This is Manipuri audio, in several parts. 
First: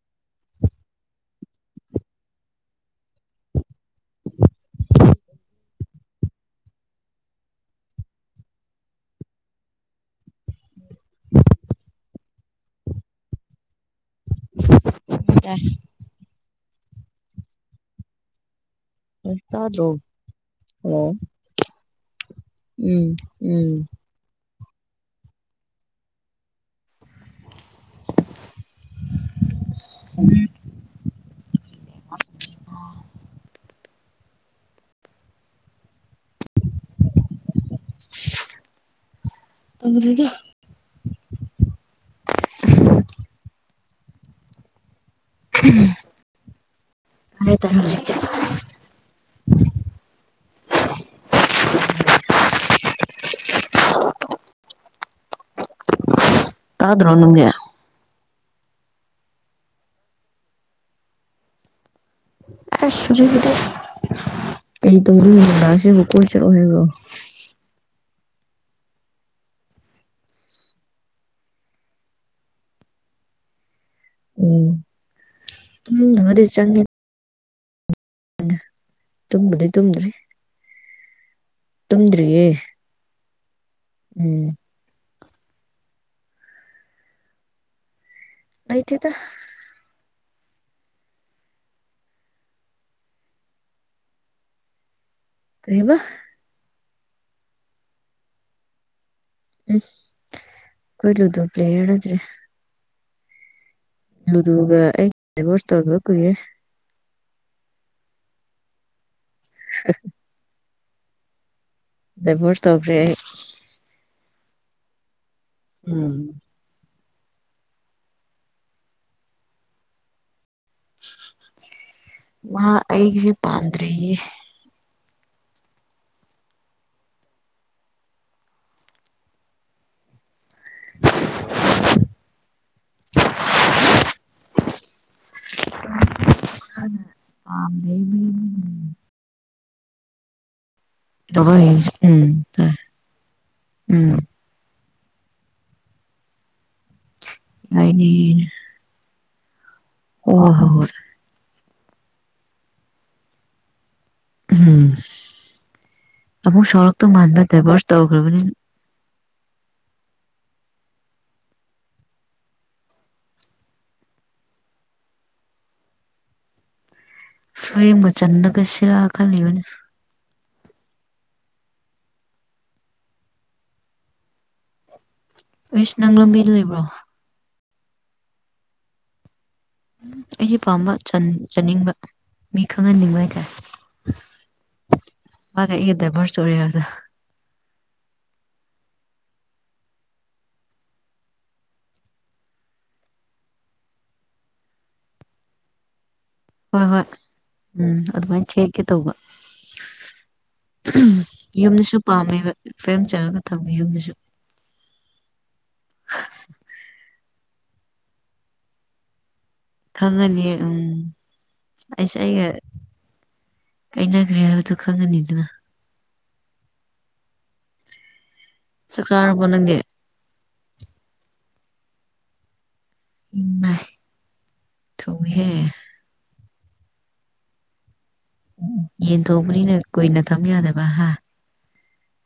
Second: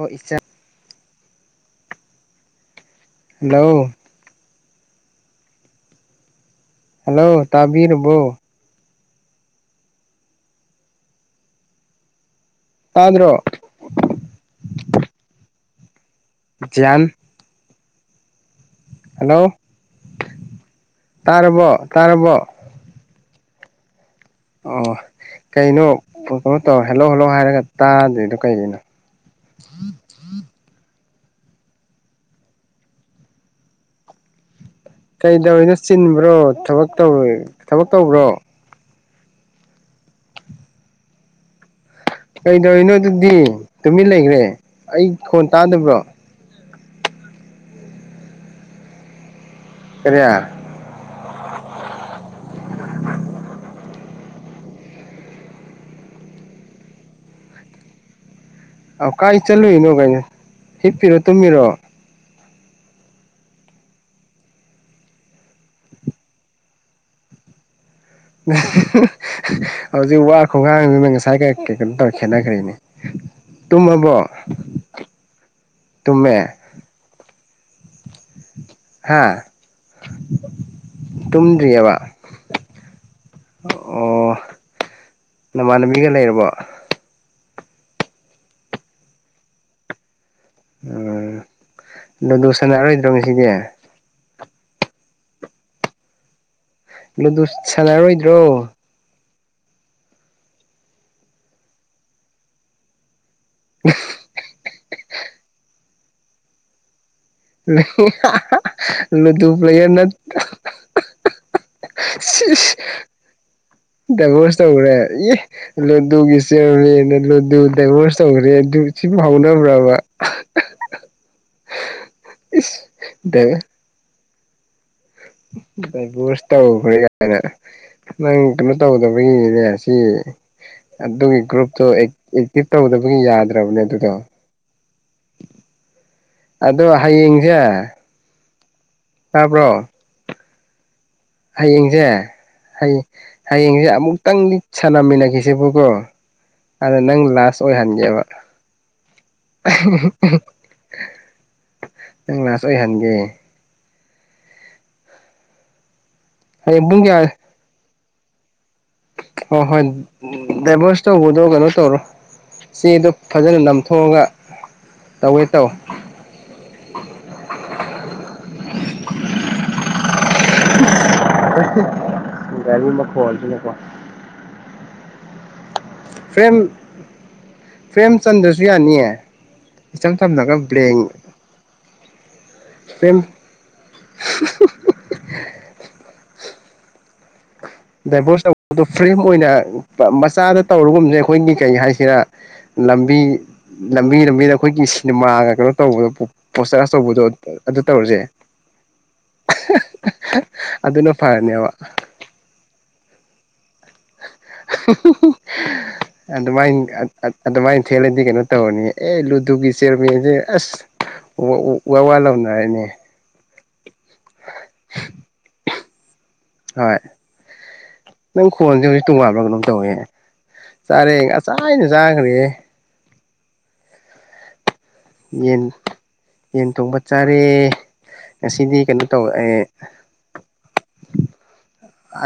ꯍꯣꯏ ꯏꯆꯟ ꯍꯜꯂꯣ ꯍꯜꯂꯣ ꯇꯥꯕꯤꯔꯕꯣ ꯇꯥꯗꯔꯣ ꯇꯥꯏ ꯭ꯖꯌꯥꯟ ꯍꯜꯂꯣ ꯇꯥꯗ꯭ꯔꯣ ꯍꯜꯂꯣ ꯇꯥꯔꯕꯣ ꯇꯥꯔꯕꯣ ꯎꯝ ꯎꯝ ꯑꯣ ꯀꯩꯅꯣ ꯀꯩꯅꯣ ꯐꯣꯟ ꯄꯪꯇꯧꯇꯧꯔ ꯍꯦꯜꯂꯣ ꯍꯦꯜꯂꯧ ꯍꯥꯏꯔꯒ ꯇꯥꯗ꯭ꯔꯤꯗꯣ ꯀꯩꯒꯤꯅꯣ ꯑ [inaudible] ꯀꯩꯗꯧꯔꯤꯅꯣ ꯆꯤꯟꯕ꯭ꯔꯣ ꯊꯕꯛ ꯊꯕꯛ ꯇꯧꯕ꯭ꯔꯣ [unintelligible] ꯀꯩꯗꯧꯅꯣ ꯑꯗꯨꯗꯤ ꯇꯨꯃꯤꯟ ꯂꯩꯈ꯭ꯔꯦ ꯑꯩ ꯐꯣꯟ ꯇꯥꯗꯕ꯭ꯔꯣ ꯇꯔꯦ ꯇꯔꯦ ꯍꯧꯖꯤꯛꯇꯤ ꯀꯔꯤ ꯇꯗꯔꯣ ꯅꯪꯗꯤ ꯑ ꯀꯥꯏ ꯆꯠꯂꯨꯏꯅꯣ ꯀꯩꯅꯣ ꯍꯤꯞꯄꯤꯔꯣ ꯇꯨꯝꯕꯤꯔꯣ ꯑꯁ ꯀꯩꯕꯇꯧꯗꯨꯏꯅꯣ ꯅꯨꯡꯗꯥꯡꯁꯤꯗ ꯀꯣꯏ ꯆꯠꯂꯣ ꯍꯥꯏꯕꯣ ꯍꯧꯖꯤꯛ ꯋꯥ ꯈꯣꯡꯒꯥꯡꯗꯨꯅ ꯉꯁꯥꯏ ꯀꯣ ꯇꯧ ꯈꯦꯠꯅꯈ꯭ꯔꯦꯅꯦ ꯇꯨꯝ ꯎꯝ ꯎꯝ ꯇꯨꯝꯃꯦ ꯃꯗꯤ ꯆꯪꯒꯦ ꯍꯥ ꯇꯨꯝꯕꯗꯤ ꯇꯨꯝꯗ꯭ꯔꯤ ꯇꯨꯝꯗ꯭ꯔꯤꯕ ꯇꯨꯝꯗ꯭ꯔꯤꯌꯦ ꯎꯝ ꯅꯃꯥꯟꯅꯕꯤꯒ ꯂꯩꯔꯕꯣ ꯂꯩꯇꯦꯗ ꯎꯝ ꯂꯥꯗꯨ ꯁꯅꯥꯔꯣꯏꯗ꯭ꯔꯣ ꯉꯥꯁꯤꯗꯤ ꯀꯩꯕ ꯂꯥꯗꯨ ꯁꯥꯟꯅꯔꯣꯏꯗ꯭ꯔꯣ ꯎꯝ ꯑꯩꯈꯣꯏ ꯂꯥꯗꯨ ꯄ꯭ꯔꯦꯌꯔ ꯅꯠꯇꯔ꯭ꯦ ꯂꯨꯗꯨꯒ ꯑꯩ ꯗꯥꯏꯕꯣꯁ ꯇꯧꯒꯤꯕ ꯀꯨꯏꯔꯦ [unintelligible] ꯂꯨꯗꯨ ꯄ꯭ꯂꯦꯌꯔ ꯅ ꯗꯥꯏꯕꯣꯁ ꯇꯧꯔꯦ ꯑꯩ ꯗꯥꯏꯕꯣꯁ ꯇꯧꯔꯦ ꯏ ꯎꯝ ꯂꯥꯗꯨꯒꯤ ꯆꯦꯌꯔꯃꯦꯟꯠꯅꯦ ꯗꯥꯏꯕꯣꯁ ꯇꯧꯈ꯭ꯔꯦ ꯑꯗꯨ ꯁꯤꯕꯨ ꯐꯥꯎꯅꯕ꯭ꯔꯕ ꯃꯥ ꯏꯁ ꯑꯩꯒꯤꯁꯦ ꯄꯥꯟꯗ꯭ꯔꯦꯌꯦ ꯗꯥꯏꯕ꯭ꯔꯣꯁ ꯇꯧꯈ꯭ꯔꯦ ꯀꯥꯏꯅ ꯅꯪ ꯀꯩꯅꯣ ꯇꯧꯗꯕꯒꯤꯅꯦ ꯁꯤ ꯑꯗꯨꯒꯤ ꯒ꯭ꯔꯨꯞꯇꯣ ꯑꯦꯛꯇꯤꯚ ꯇꯧꯗꯕꯒꯤ ꯌꯥꯗ꯭ꯔꯕꯅꯦ ꯑꯗꯨꯗꯣ ꯑꯗꯣ ꯍꯌꯦꯡꯁꯦ ꯄꯥꯝꯗꯦꯕꯒꯤ ꯇꯥꯕ꯭ꯔꯣ ꯍꯌꯦꯡꯁꯦ ꯎꯝ ꯇꯧꯕ ꯍꯌꯦꯡꯁꯦ ꯎꯝ ꯑꯃꯨꯛꯇꯪꯗꯤ ꯁꯅꯥꯃꯤꯅꯥꯈꯤꯁꯦꯕꯣꯒꯣ ꯑꯗꯥ ꯅꯪ ꯂꯥꯁ ꯍꯥꯏꯅꯤ ꯑꯣꯏꯍꯟꯒꯦꯕ [unintelligible] ꯑꯣ ꯍꯣ ꯍꯣꯏ ꯅꯪ ꯂꯥꯁ ꯑꯣꯏꯍꯟꯒꯦ ꯎꯝ ꯑꯃꯨꯛ ꯍꯌꯦꯡ ꯄꯨꯡ ꯁꯔꯛꯇꯧ ꯀꯌꯥ ꯃꯥꯟꯕ ꯗꯥꯏꯕꯚꯣꯔꯁ ꯇꯧꯈ꯭ꯔꯕꯅꯤ ꯍꯣꯏ ꯍꯣꯏ ꯗꯥꯏꯚꯣꯔꯁ ꯇꯧꯕꯗꯣ ꯀꯩꯅꯣ ꯇꯧꯔꯣ ꯆꯦꯗꯣ ꯐꯖꯅ ꯅꯥꯝꯊꯣꯛꯑꯒ ꯇꯧꯋꯦ ꯇꯧ ꯐ꯭ꯔꯦꯝꯒ ꯆꯟꯗꯒꯁꯤꯔ ꯈꯜꯂꯤꯕꯅꯦ ꯒꯥꯔꯤ ꯃꯈꯣꯟꯜꯁꯤꯅꯦꯀꯣ ꯏꯁ ꯅꯪ ꯂꯝꯕꯤꯗ ꯂꯩꯕ꯭ꯔꯣ ꯐ꯭ꯔꯦꯝꯆꯟꯗ꯭ꯔꯁꯨ ꯌꯥꯅꯤꯌꯦ ꯏꯆꯝ ꯑꯩꯁꯦ ꯆꯝꯅꯒ ꯄꯥꯝꯕ ꯕ꯭ꯂꯦꯡ ꯆꯥꯅꯤꯡꯕ ꯃꯤ ꯈꯪꯍꯟꯅꯤꯡꯕ ꯐ꯭ꯔꯦꯝ ꯍꯥꯏꯇꯥꯔꯦ ꯃꯥꯒꯤ ꯑꯩꯑ ꯑꯩꯒꯥ ꯗꯥꯏꯚꯣꯔꯁ ꯇꯧꯔꯦ ꯍꯥꯏꯕꯗꯣ ꯗꯥꯏꯚꯣꯔꯁ ꯇꯧꯕ ꯐ꯭ꯔꯦꯝ ꯑꯣꯏꯅ ꯃꯆꯥꯗ ꯇꯧꯔꯨꯒꯨꯝꯁꯦ ꯑꯩꯈꯣꯏꯒꯤ ꯀꯩ ꯍꯥꯏꯁꯤꯔ ꯂꯝꯕꯤ ꯂꯝꯕꯤ ꯂꯝꯕꯤꯗ ꯑꯩꯈꯣꯏꯒꯤ ꯁꯤꯅꯦꯃꯥꯒ ꯀꯩꯅꯣ ꯇꯧꯕꯗ ꯍꯣꯏ ꯍꯣꯏ ꯎꯝ ꯑꯗꯨꯃꯥꯏꯅ ꯊꯦꯛꯀꯦ ꯇꯧꯕ ꯑꯗꯨꯅ ꯐꯔꯅꯦꯕ ꯌꯨꯝꯗꯁꯨ ꯄꯥꯝꯃꯦꯕ ꯐꯔꯦꯝ ꯆꯪꯉꯒ ꯊꯝꯕ ꯑꯗꯨꯃꯥꯏ ꯑꯗꯨ ꯃꯥꯥꯏꯅ ꯊꯦꯂꯗꯤ ꯀꯩꯅꯣ ꯇꯧꯔꯅꯤ ꯑꯦ ꯑꯗꯨꯒꯤ ꯆꯤꯌꯥꯔꯃꯦꯟꯁꯦ ꯈꯪꯉꯅꯤ ꯑꯁ ꯎꯝ ꯋꯥ ꯋꯥ ꯂꯧꯎꯅꯔꯅꯤ ꯀꯩꯅꯈ꯭ꯔꯦ ꯍꯥꯏꯕꯗꯨ ꯈꯪꯉꯅꯤꯗꯅ ꯍꯣꯏ ꯅꯪ ꯈꯣꯟꯁꯦ ꯍꯧꯖꯤꯛ ꯆꯥꯛ ꯆꯥꯔꯕꯣ ꯇꯣꯡꯉꯑꯕ꯭ꯔꯥ ꯀꯩꯅꯣꯝ ꯅꯪꯗꯤ ꯇꯧꯋꯦ ꯆꯥꯔꯦ ꯉꯁꯥꯏꯅ ꯆꯥꯈ꯭ꯔꯦ ꯏꯃꯥꯏ ꯊꯨꯏꯍꯦ ꯌꯦꯟ ꯌꯦꯟ ꯊꯣꯡꯕ ꯆꯥꯔꯦ ꯉꯁꯤꯗꯤ ꯀꯩꯅꯣ ꯌꯦꯟ ꯇꯧ ꯊꯣꯡꯕꯅꯤꯅ ꯀꯨꯏꯅ ꯊꯝꯌꯥꯗꯕ ꯍꯥ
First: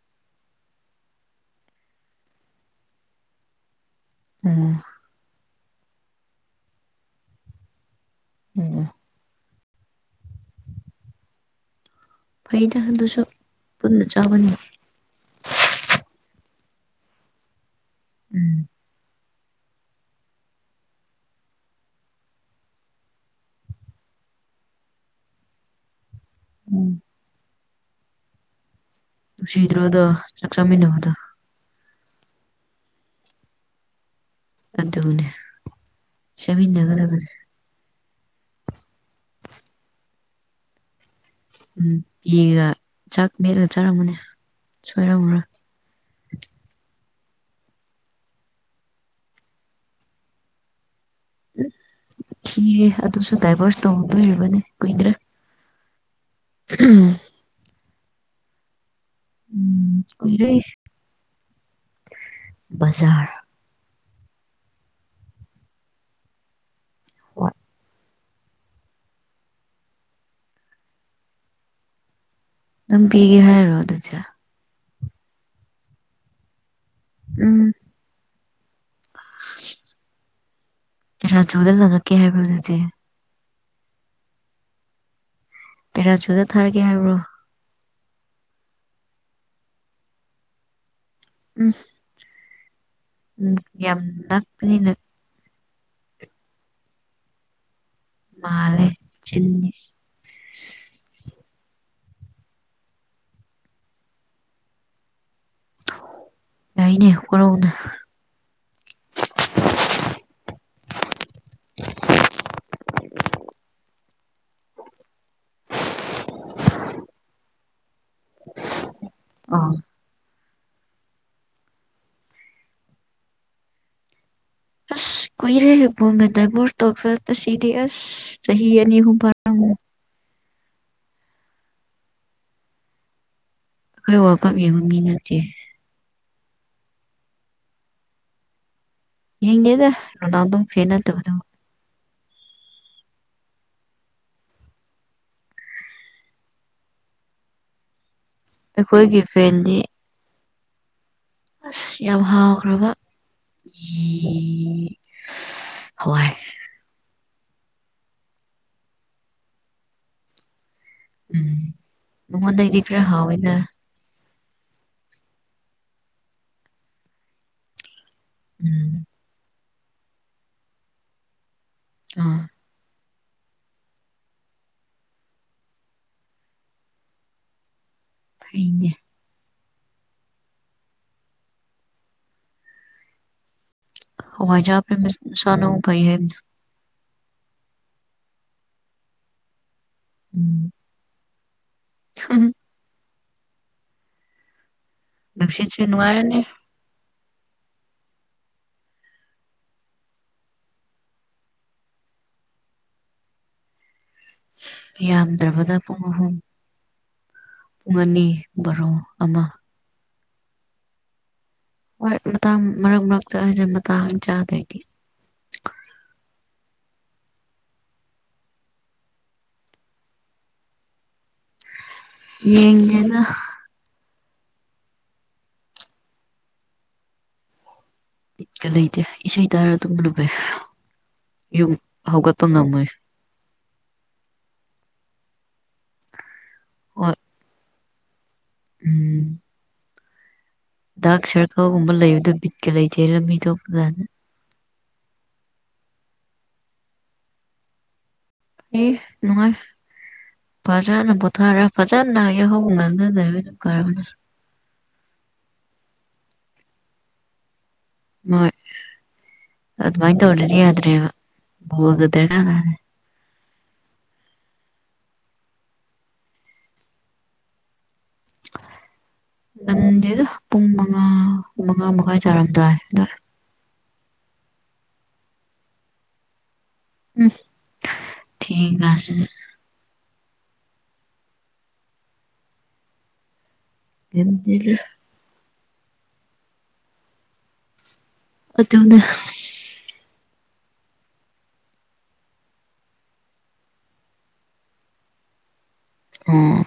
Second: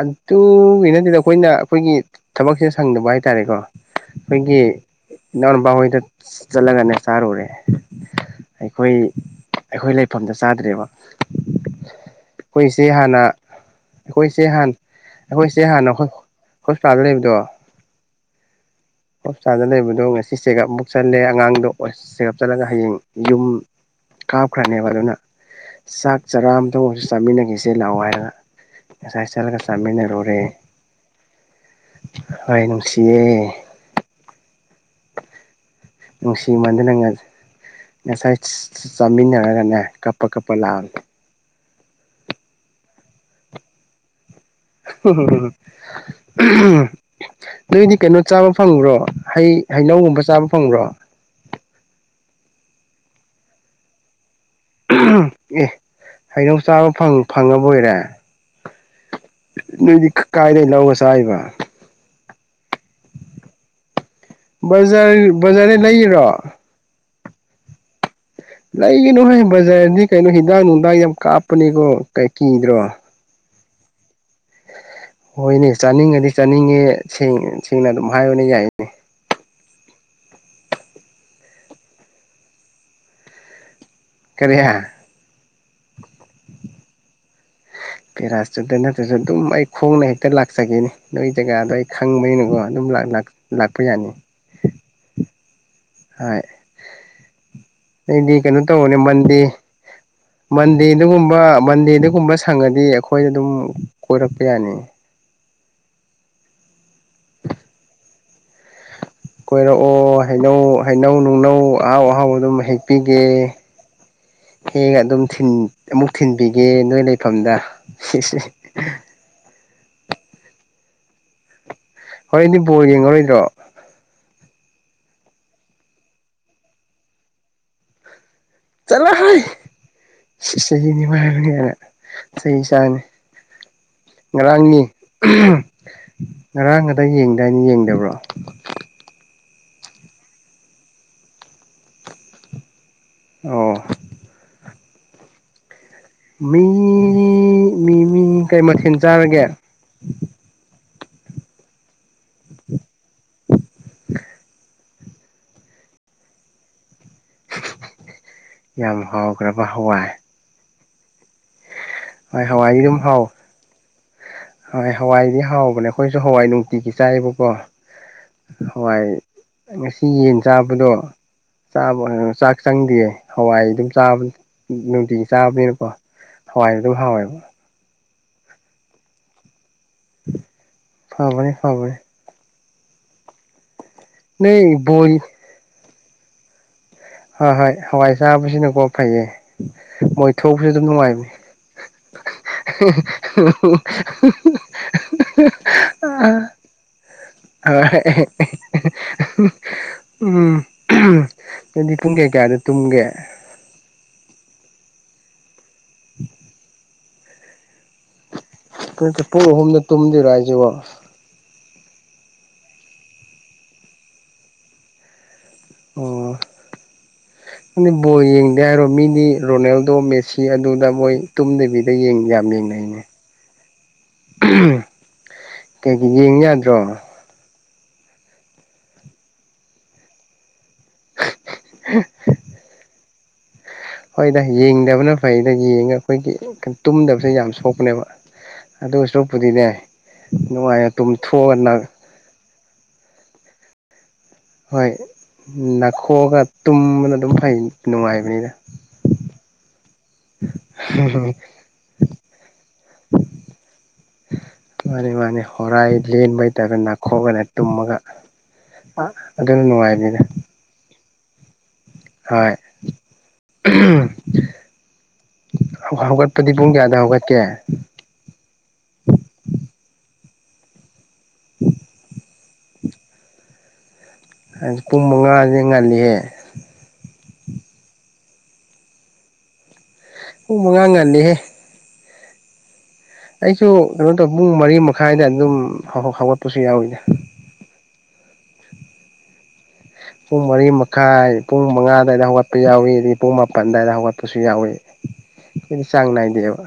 ꯑꯗꯨꯒꯤ ꯅꯠꯇꯗ ꯑꯩꯈꯣꯏꯅ ꯑꯩꯈꯣꯏꯒꯤ ꯊꯕꯛꯁꯤ ꯁꯪꯗꯕ ꯍꯥꯏꯇꯥꯔꯦꯀꯣ ꯑꯩꯈꯣꯏꯒꯤ ꯎꯝ [unintelligible] ꯕꯍꯣꯏꯗ ꯆꯠꯂꯒꯅꯦ ꯆꯥꯔꯨꯔꯦ ꯎꯝ ꯑꯩꯈꯣꯏ ꯑꯩꯈꯣꯏ ꯂꯩꯐꯝꯗ ꯆꯥꯗ꯭ꯔꯦꯕ ꯐꯩꯗ ꯑꯩꯈꯣꯏꯁꯦ ꯑꯗꯨꯁꯨ ꯍꯥꯟꯅ ꯄꯨꯅ ꯆꯥ ꯑꯩꯈꯣꯏꯁꯦ ꯍꯥꯟ ꯑꯩꯈꯣꯏꯁꯦ ꯍꯥꯟꯅ ꯑꯩꯈꯣꯏ ꯍꯣꯁꯄꯤꯇꯥꯜꯗ ꯂꯩꯕꯗꯣ ꯎꯝ ꯍꯣꯁꯄꯤꯇꯥꯜꯗ ꯂꯩꯕꯗꯣ ꯉꯁꯤ ꯆꯦꯒꯞ ꯑꯃꯨꯛ ꯆꯜꯂꯦ ꯑꯉꯥꯡꯗꯣ ꯆꯦꯒꯞ ꯆꯠꯂꯒ ꯍꯌꯦꯡ ꯌꯨꯝ ꯀꯥꯞꯈ꯭ꯔꯅꯦꯕ ꯑꯗꯨꯅ ꯆꯥꯛ ꯆꯔꯥ ꯑꯃꯇꯪ ꯎꯝ ꯑꯣꯏꯔꯁꯨ ꯆꯥꯃꯤꯟꯅꯉꯤꯁꯦ ꯆ ꯂꯉꯥꯏꯗ ꯅꯨꯡꯁꯤꯗ꯭ꯔꯣꯗꯣ ꯆꯥꯛ ꯆꯥꯃꯤꯟꯅꯕꯗꯣ ꯍ ꯅꯨꯡꯁꯤꯌ‌ꯦ ꯑꯗꯨ ꯑꯗꯨꯗꯝꯅꯦ ꯅꯨꯡꯁꯤꯃꯗ ꯅꯪꯉꯁꯦ ꯉꯁꯥꯏ ꯆꯥꯃꯤꯟꯅꯔꯒꯅꯦ ꯀꯞꯄ ꯀꯞꯄ ꯂꯥꯛꯑꯅꯤ ꯎꯝ ꯏꯒ ꯆꯥꯛ ꯃ‌ꯦꯠꯂ ꯆꯥꯔꯝꯅꯤ [unintelligible] ꯅꯣꯏꯗꯤ ꯀꯩꯅꯣ ꯆꯥꯕ ꯐꯪꯕ꯭ꯔꯣ ꯍꯩ ꯍꯩꯅꯧ ꯒꯨꯝꯕ ꯆꯥꯕ ꯐꯪꯕ꯭ꯔꯣ ꯊꯤꯔꯦ ꯑꯗꯨꯁꯨ ꯗꯥꯏꯚꯔꯁ ꯇꯧꯗꯣꯏ ꯑꯗꯩ ꯀꯨꯏꯗ꯭ꯔ‌ꯦ ꯑꯦ ꯍꯩꯅꯧ ꯆꯥꯕ ꯐꯪꯉꯕ ꯑꯣꯏꯔꯦ ꯎꯝ ꯅꯣꯏꯗꯤ ꯀꯨꯏꯔꯦ ꯀꯥꯏꯗꯒꯤꯩ ꯂꯧꯒꯁ ꯍꯥꯏꯕ ꯕꯖꯥꯔ ꯕꯖꯥꯔ ꯕꯖꯥꯔꯗꯩ ꯂꯩꯔꯣ ꯍꯣꯏ ꯂꯩꯒꯤꯅꯨ ꯍꯣꯏ ꯕꯖꯥꯔꯗꯤ ꯀꯩꯅꯣ ꯍꯤꯗꯥꯛ ꯅꯨꯡꯗꯥꯡ ꯌꯥꯝ ꯀꯥꯞꯄꯅꯤꯀꯣ ꯀꯩ ꯀꯤꯗ꯭ꯔꯣ ꯅꯪ ꯄꯤꯒꯦ ꯍꯥꯏꯔꯣ ꯄꯥꯖꯥ ꯍꯣꯏꯅꯦ ꯆꯥꯅꯤꯡꯉꯗꯤ ꯆꯥꯅꯤꯡꯉꯦ ꯎꯝ ꯁꯦꯡꯅ ꯑꯗꯨꯝ ꯍꯥꯏꯥꯏ ꯌꯥ [inaudible] ꯔꯥꯖꯨꯗ ꯐꯉꯛꯀꯦ ꯍꯥꯏꯕꯗꯨꯗꯤꯦ ꯀꯔꯤꯍꯥ ꯄꯦꯔꯥꯁꯨꯗꯇ ꯊꯔꯒꯦ ꯍꯥꯏꯕ꯭ꯔꯣ ꯄꯦꯔꯥꯁꯇꯨꯗ ꯅꯠꯇ꯭ꯔꯁꯨ ꯑꯗꯨꯝ ꯑꯩ ꯈꯣꯡꯅ ꯍꯦꯛꯇ ꯂꯥꯛꯆꯒꯦꯅꯤ ꯅꯣꯏꯒꯤ ꯖꯒꯥꯗꯣ ꯎꯝ ꯑꯩ ꯈꯪꯕꯒꯤꯅꯀꯣ ꯑꯗꯨꯝ ꯂ ꯎꯝ ꯌꯥꯝ ꯅꯛꯄꯅꯤ ꯍꯣꯏ ꯑꯩꯗꯤ ꯀꯩꯅꯣ ꯃꯥꯜꯂꯦ ꯇꯧꯕꯅꯦ ꯃꯟꯗꯦ ꯆꯤꯟꯅꯤ ꯃꯟꯗꯦ ꯑꯗꯨꯒꯨꯝꯕ ꯃꯟꯗꯦ ꯑꯗꯨꯒꯨꯝꯕ ꯁꯪꯉꯗꯤ ꯑꯩꯈꯣꯏ ꯑꯗꯨꯝ ꯀꯣꯏꯔꯛꯄ ꯌꯥꯅꯤ ꯌꯥꯏꯅꯦ ꯀꯔꯧꯅ ꯀꯣꯏꯔꯛꯑꯣ ꯍꯩꯅꯧ ꯍꯩꯅꯧ ꯅꯨꯡꯅꯧ ꯑꯍꯥꯎ ꯑꯍꯥꯎꯕ ꯑꯗꯨꯝ ꯍꯦꯛꯄꯤꯒꯦ ꯍꯦꯛꯑ ꯑꯗꯨꯝ ꯑꯃꯨꯛ ꯊꯤꯟꯕꯤꯒꯦ ꯅꯣꯏ ꯂꯩꯐꯝꯗ ꯁꯤꯁꯤꯁ ꯑꯥ ꯍꯨꯔꯦꯟꯗꯤ ꯕꯣꯜ ꯌꯦꯡꯉꯥꯔꯣꯏꯗ꯭ꯔꯣ ꯑꯁ ꯀꯨꯏꯔꯦꯍꯦ ꯕꯣꯜꯒ ꯗꯥꯏꯕꯣꯁ ꯇꯧꯈꯤꯕ ꯑꯁꯤꯗꯤ ꯑꯁ ꯁꯍꯤ ꯑꯅꯤ ꯑꯍꯨꯝ ꯆꯠꯂꯣꯍꯩ ꯐꯔꯝꯃꯅꯤ ꯆꯍꯤ ꯑꯅꯤ ꯐꯔꯝꯃꯅꯤ ꯀꯥꯏꯅ ꯆꯩ ꯆꯥꯅꯤ ꯑꯩꯈꯣꯏ ꯋꯥꯀꯝ ꯌꯦꯡꯉ ꯉꯔꯥꯡꯅꯤ ꯃꯤ ꯅꯠꯇꯦ ꯉꯔꯥꯡ ꯉꯗꯥ ꯌꯦꯡꯗꯥꯏꯅ ꯌꯦꯡꯗꯕ꯭ꯔꯣ ꯌꯦꯡꯗꯦꯗ ꯔꯣꯅꯥꯜꯗꯣꯒꯤ ꯐꯦꯟ ꯅꯥꯠꯇꯕꯗꯨꯕꯨ ꯑꯣ ꯃꯤ ꯃꯤ ꯃꯤ ꯀꯩ ꯃꯊꯦꯜ ꯑꯩꯈꯣꯏꯒꯤ ꯆꯥꯔꯒꯦ ꯐꯦꯟꯗꯤ ꯑꯁ ꯌꯥꯕ ꯍ꯭ꯔꯒ ꯎꯝ ꯍꯣꯏ ꯌꯥꯝ ꯍꯥꯎꯈ꯭ꯔꯕ ꯍꯋꯥꯏ ꯎꯝ ꯍꯣꯏ ꯅꯉꯣꯟꯗ ꯍꯋꯥꯏꯗꯤ ꯑꯩꯗꯤ ꯑꯗꯨꯝ ꯈꯔ ꯍꯥꯎ ꯍꯥꯎꯋꯦꯅꯦ ꯍꯣꯏ ꯍꯋꯥꯏꯗꯤ ꯍꯥꯎꯕꯅꯦ ꯑꯩꯈꯣꯏꯁꯨ ꯍꯋꯥꯏ ꯅꯨꯡꯇꯤꯒꯤ ꯆꯥꯏꯕꯀꯣ ꯍꯣꯏ ꯎꯝ ꯉꯁꯤ ꯌꯦꯟ ꯆꯥꯕꯗꯣ ꯆꯥꯕ ꯑꯥ ꯆꯥꯛ ꯆꯪꯗꯤꯑ ꯍꯋꯥꯏ ꯑꯗꯨꯝ ꯆꯥꯕ ꯅꯨꯡꯇꯤꯒꯤ ꯆꯥꯕꯅꯤꯅꯀꯣ ꯍꯋꯥꯏꯁꯨ ꯑꯗꯨꯝ ꯍꯥꯎꯋꯦꯕ ꯑꯩꯅꯦ ꯐꯕꯅꯦ ꯐꯕꯅꯦ ꯍꯋꯥꯏ ꯅꯣꯏ ꯕꯣꯏ ꯆꯕꯥꯖꯦ ꯀꯩꯍꯦ ꯍꯣꯏ ꯍꯣꯏ ꯍꯋꯥꯏ ꯆꯥꯕꯁꯤꯅꯀꯣ ꯐꯩꯌꯦ ꯃꯣꯏ ꯊꯣꯛꯎꯄꯁꯨ ꯎꯝ ꯑꯗꯨꯝ ꯅꯨꯡꯉꯥꯏꯕꯅꯤ ꯎ ꯎ ꯅꯨꯡꯁꯤꯠꯁꯨ ꯅꯨꯡꯉꯥꯏꯔꯅꯤ ꯎꯝ ꯑꯗꯨꯗꯤ ꯄꯨꯡ ꯀꯌꯥ ꯀꯌꯥꯗ ꯇꯨꯝꯒꯦ ꯌꯥꯝꯗ꯭ꯔꯕꯗ ꯑ ꯍ ꯄꯨꯡ ꯑꯅꯤ ꯕꯥꯔꯣ ꯑꯃ ꯔꯖꯕ ꯍꯣꯏ ꯃꯇꯥꯡ ꯃꯔꯛ ꯃꯔꯛꯇ ꯑꯩꯁꯦ ꯃꯇꯥꯡ ꯆꯥꯗꯣꯏꯗꯤ ꯑꯣ ꯑꯗꯨꯗꯤ ꯕꯣ ꯌꯦꯡꯗꯦ ꯍꯥꯏꯔꯣ ꯃꯤꯗꯤ ꯔꯣꯅꯦꯜꯗꯣ ꯃꯦꯁꯤ ꯑꯗꯨꯗ ꯃꯣꯏ ꯇꯨꯝꯗꯕꯤꯗ ꯁꯤ ꯌꯦꯡ ꯌꯥꯝ ꯌꯦꯡꯅꯩ ꯑꯅꯦ ꯌꯦꯡꯗꯦꯅ ꯀꯩꯒꯤ ꯌꯦꯡ ꯌꯥꯗ꯭ꯔꯣ ꯀꯔꯤꯗ ꯏꯁꯩ ꯇꯥꯔ ꯇꯨꯝꯕꯅꯥ ꯐꯩ ꯌꯨꯝ ꯍꯧꯒꯠꯄ ꯉꯝꯃꯣꯏ ꯍꯣꯏꯗ ꯌꯦꯡꯗꯕꯅ ꯐꯩꯗ ꯌꯦꯡꯉ ꯑꯩꯈꯣꯏꯒꯤ ꯍꯣꯏ ꯇꯨꯝꯗꯕꯁꯦ ꯌꯥꯝꯅ ꯁꯣꯛꯄꯅꯦꯕ ꯑꯗꯨꯁꯨ ꯎꯝ ꯄꯨꯗꯤꯅꯦ ꯗꯥꯛ ꯁꯥꯔꯀꯜꯒꯨꯝꯕ ꯂꯩꯕꯗꯣ ꯕꯤꯠꯀ ꯂꯩꯇꯦ ꯂꯝꯕꯤꯗꯣ ꯑꯗꯨꯅꯦ ꯍꯣꯏ ꯅꯥꯊꯣꯛꯑꯒ ꯇꯨꯝꯕꯅ ꯑꯗꯨꯝ ꯐꯩ ꯅꯨꯡꯉꯥꯏꯕ ꯍ ꯅꯨꯡꯉꯥꯏ ꯐꯖꯟꯅ ꯄꯣꯊꯔ ꯐꯖꯟꯅ ꯌꯥꯍꯧ ꯉꯟꯕꯅ ꯐꯥꯕꯅꯦ ꯃꯅꯦ ꯃꯅꯦ ꯍꯣꯔꯥꯏ ꯂꯦꯟꯕ ꯅꯥꯠꯇ ꯅꯈꯣꯕ ꯇꯨꯝꯃꯒ ꯃꯣꯏ ꯑꯥ ꯑꯗꯨꯅ ꯑꯗꯨꯃꯥꯏꯅ ꯅꯨꯡꯉꯥꯏꯅꯤꯅꯦ ꯇꯧꯗ꯭ꯔꯗꯤ ꯌꯥꯗ꯭ꯔꯦꯕ [unintelligible] ꯍꯧꯒꯠꯄꯗꯤ ꯄꯨꯡ ꯀꯌꯥꯗ ꯍꯧꯒꯠꯀꯦ ꯉꯝꯗꯦꯗ ꯄꯨꯡ ꯃ ꯃꯉꯥ ꯃꯉꯥ ꯃꯈꯥꯏ ꯇꯔꯝꯗꯥꯏ ꯑ ꯍꯥꯏ ꯄꯨꯡ ꯃꯉꯥꯁꯦ ꯉꯜꯂꯤꯍꯦ ꯎꯝ ꯊꯦꯡꯉꯥꯁꯦ ꯄꯨꯡ ꯃꯉꯥ ꯉꯥꯂꯤꯍꯦ ꯑꯩꯁꯨ ꯀꯩꯅꯣ ꯇꯧꯋ ꯄꯨꯡ ꯃꯔꯤ ꯉꯝꯗꯦꯗ ꯃꯈꯥꯏꯗ ꯑꯗꯨꯝ ꯍꯧꯒꯠꯄꯁꯨ ꯌꯥꯎꯏꯗ ꯑꯗꯨꯅ ꯄꯨꯡ ꯃꯔꯤ ꯃꯈꯥꯏ ꯄꯨꯡ ꯃꯉꯥ ꯑꯗꯨꯋꯥꯏꯗ ꯍꯧꯒꯠꯄ ꯌꯥꯎꯏꯤ ꯑꯗꯒꯤ ꯄꯨꯡ ꯃꯥꯄꯜ ꯑꯗꯨꯋꯥꯏꯗ ꯍꯧꯒꯠꯄꯁꯨ ꯌꯥꯎꯏ ꯑꯩꯈꯣꯏꯗꯤ ꯆꯥꯡꯅꯥꯏꯗꯦꯕ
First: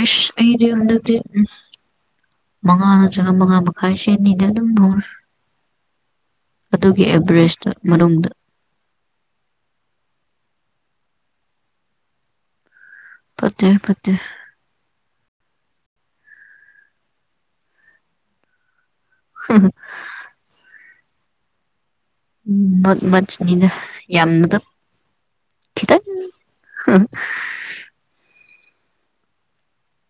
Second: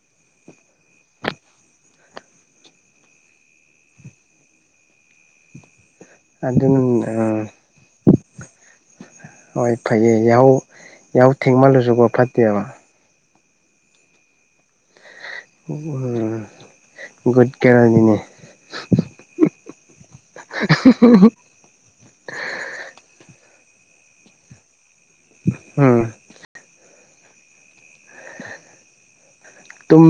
ꯑꯦꯁ ꯑꯩꯗꯤ ꯍꯟꯗꯛꯇꯤ ꯎꯝ ꯃꯉꯥ ꯅꯠꯇ꯭ꯔꯒ ꯃꯉꯥ ꯃꯈꯥꯏꯁꯦꯅꯤꯗ ꯑꯗꯨꯝ ꯍꯧꯔꯦ ꯑꯗꯨꯒꯤ ꯑꯗꯨꯅ ꯑꯦꯚꯔꯦꯁꯇ ꯃꯅꯨꯡꯗ ꯍꯣꯏ ꯐꯩꯌꯦ ꯌꯥꯍꯧ ꯌꯥꯍꯧ ꯊꯦꯡꯃꯜꯂꯨꯁꯨꯀꯣ ꯐꯠꯇꯦꯕ ꯄꯠꯇꯦ ꯄꯠꯇꯦ ꯎ ꯒꯨꯒꯔꯅꯤꯅꯦ [inaudible] ꯍ ꯍ ꯎꯝ ꯃꯠ ꯏꯗ ꯌꯥꯝꯗ ꯈꯤꯇꯡ ꯎꯝ ꯑ ꯇꯨꯝ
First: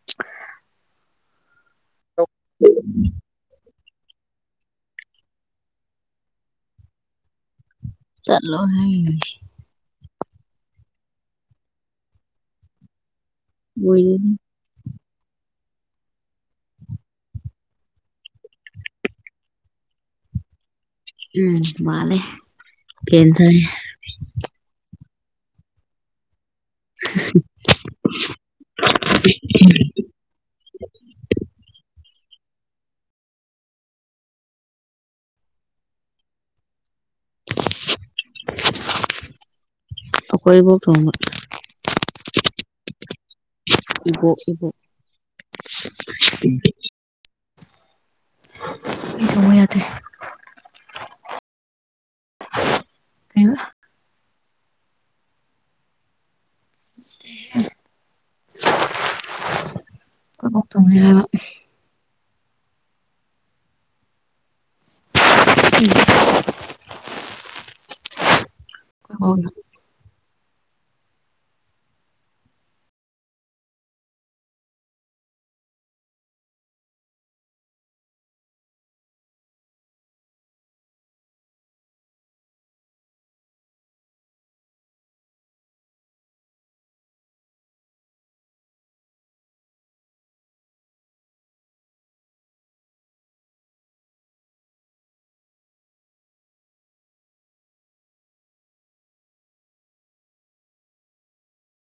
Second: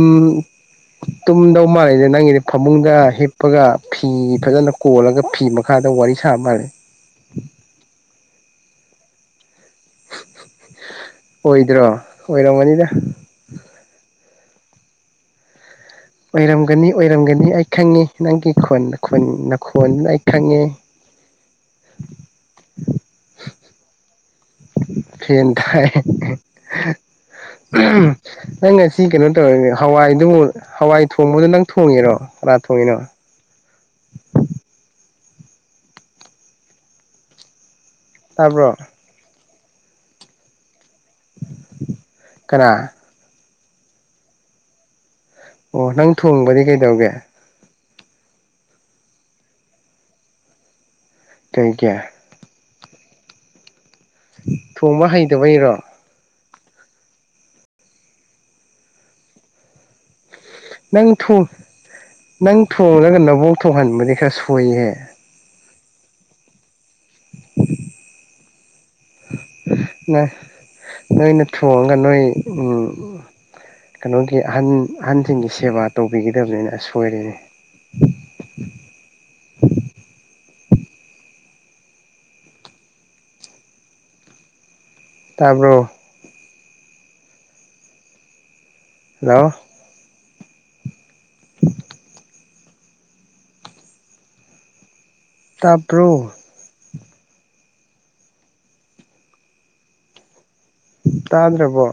ꯇꯨꯝꯗꯨꯏ ꯅꯪꯒꯤꯗꯤ ꯐꯃꯨꯡꯗ ꯍꯤꯞꯄꯒ ꯐꯤ ꯐꯖꯅ ꯀꯣꯜꯂꯒ ꯐꯤ ꯃꯈꯥꯗ ꯋꯥꯔꯤ ꯁꯥꯕ ꯃꯥꯂꯦ ꯆꯠꯂꯣꯍꯦ ꯑꯣꯏꯗ꯭ꯔꯣ ꯑꯣꯏꯔꯝ ꯃꯅꯤꯗ ꯑꯣꯏ ꯑꯣꯏꯔꯝꯒꯅꯤ ꯑꯣꯏꯔꯝꯒꯅꯤ ꯑꯩ ꯈꯪꯉꯦ ꯅꯪꯒꯤꯣꯟ ꯅꯈꯣꯟꯗꯨꯅ ꯑꯩ ꯈꯪꯉꯦ ꯎꯝ ꯃꯥꯂꯦ ꯌꯦꯟ ꯇꯔꯦ ꯐꯦꯟ ꯊꯥꯏ ꯅꯪ ꯉꯁꯤ ꯀꯩꯅꯣ ꯇꯧꯔ ꯍꯋꯥꯏꯗꯨꯕꯨ ꯍꯋꯥꯏ ꯊꯣꯡꯕꯗ ꯅꯪ ꯊꯣꯡꯉꯦꯔꯣ ꯈ ꯊꯣꯡꯉꯤꯅꯣ ꯇꯥꯔꯕ꯭ꯔ ꯀ ꯊꯣꯡ ꯀꯅꯥ ꯏꯕꯣ ꯏꯕꯣ ꯑꯣ ꯅꯪ ꯊꯣꯡꯕꯗꯤ ꯀꯩꯗꯧꯒꯦ ꯌꯥꯗꯔꯦ ꯀꯩꯒꯤ ꯀꯅ [inaudible] ꯊꯣꯡꯕ ꯍꯩꯇꯕꯩꯔꯣ [inaudible] ꯀꯣꯏꯕꯥꯎ ꯆꯣꯡꯁꯦ ꯍꯥꯏꯕ ꯅꯪ ꯊꯣꯡꯖꯒꯦ ꯅꯕ ꯊꯣꯡ ꯍꯟ ꯃꯗꯤ ꯈ ꯁꯏꯍꯦ [inaudible] ꯏꯕꯣꯛ ꯅ ꯅꯣꯏꯅ ꯊꯣꯡꯉꯒ ꯅꯣꯏ ꯀꯩꯅꯣꯒꯤ ꯑꯍꯟ ꯑꯍꯟꯁꯤꯡꯒꯤ ꯁꯦꯕꯥ ꯇꯧꯕꯤꯒꯗꯕꯅꯤꯅ ꯑꯁꯣꯏꯔꯅꯦ ꯇꯥꯔꯕꯣ ꯍꯜꯂꯣ ꯇꯥꯄ꯭ꯔꯣ ꯇꯥꯗ꯭ꯔꯕꯣ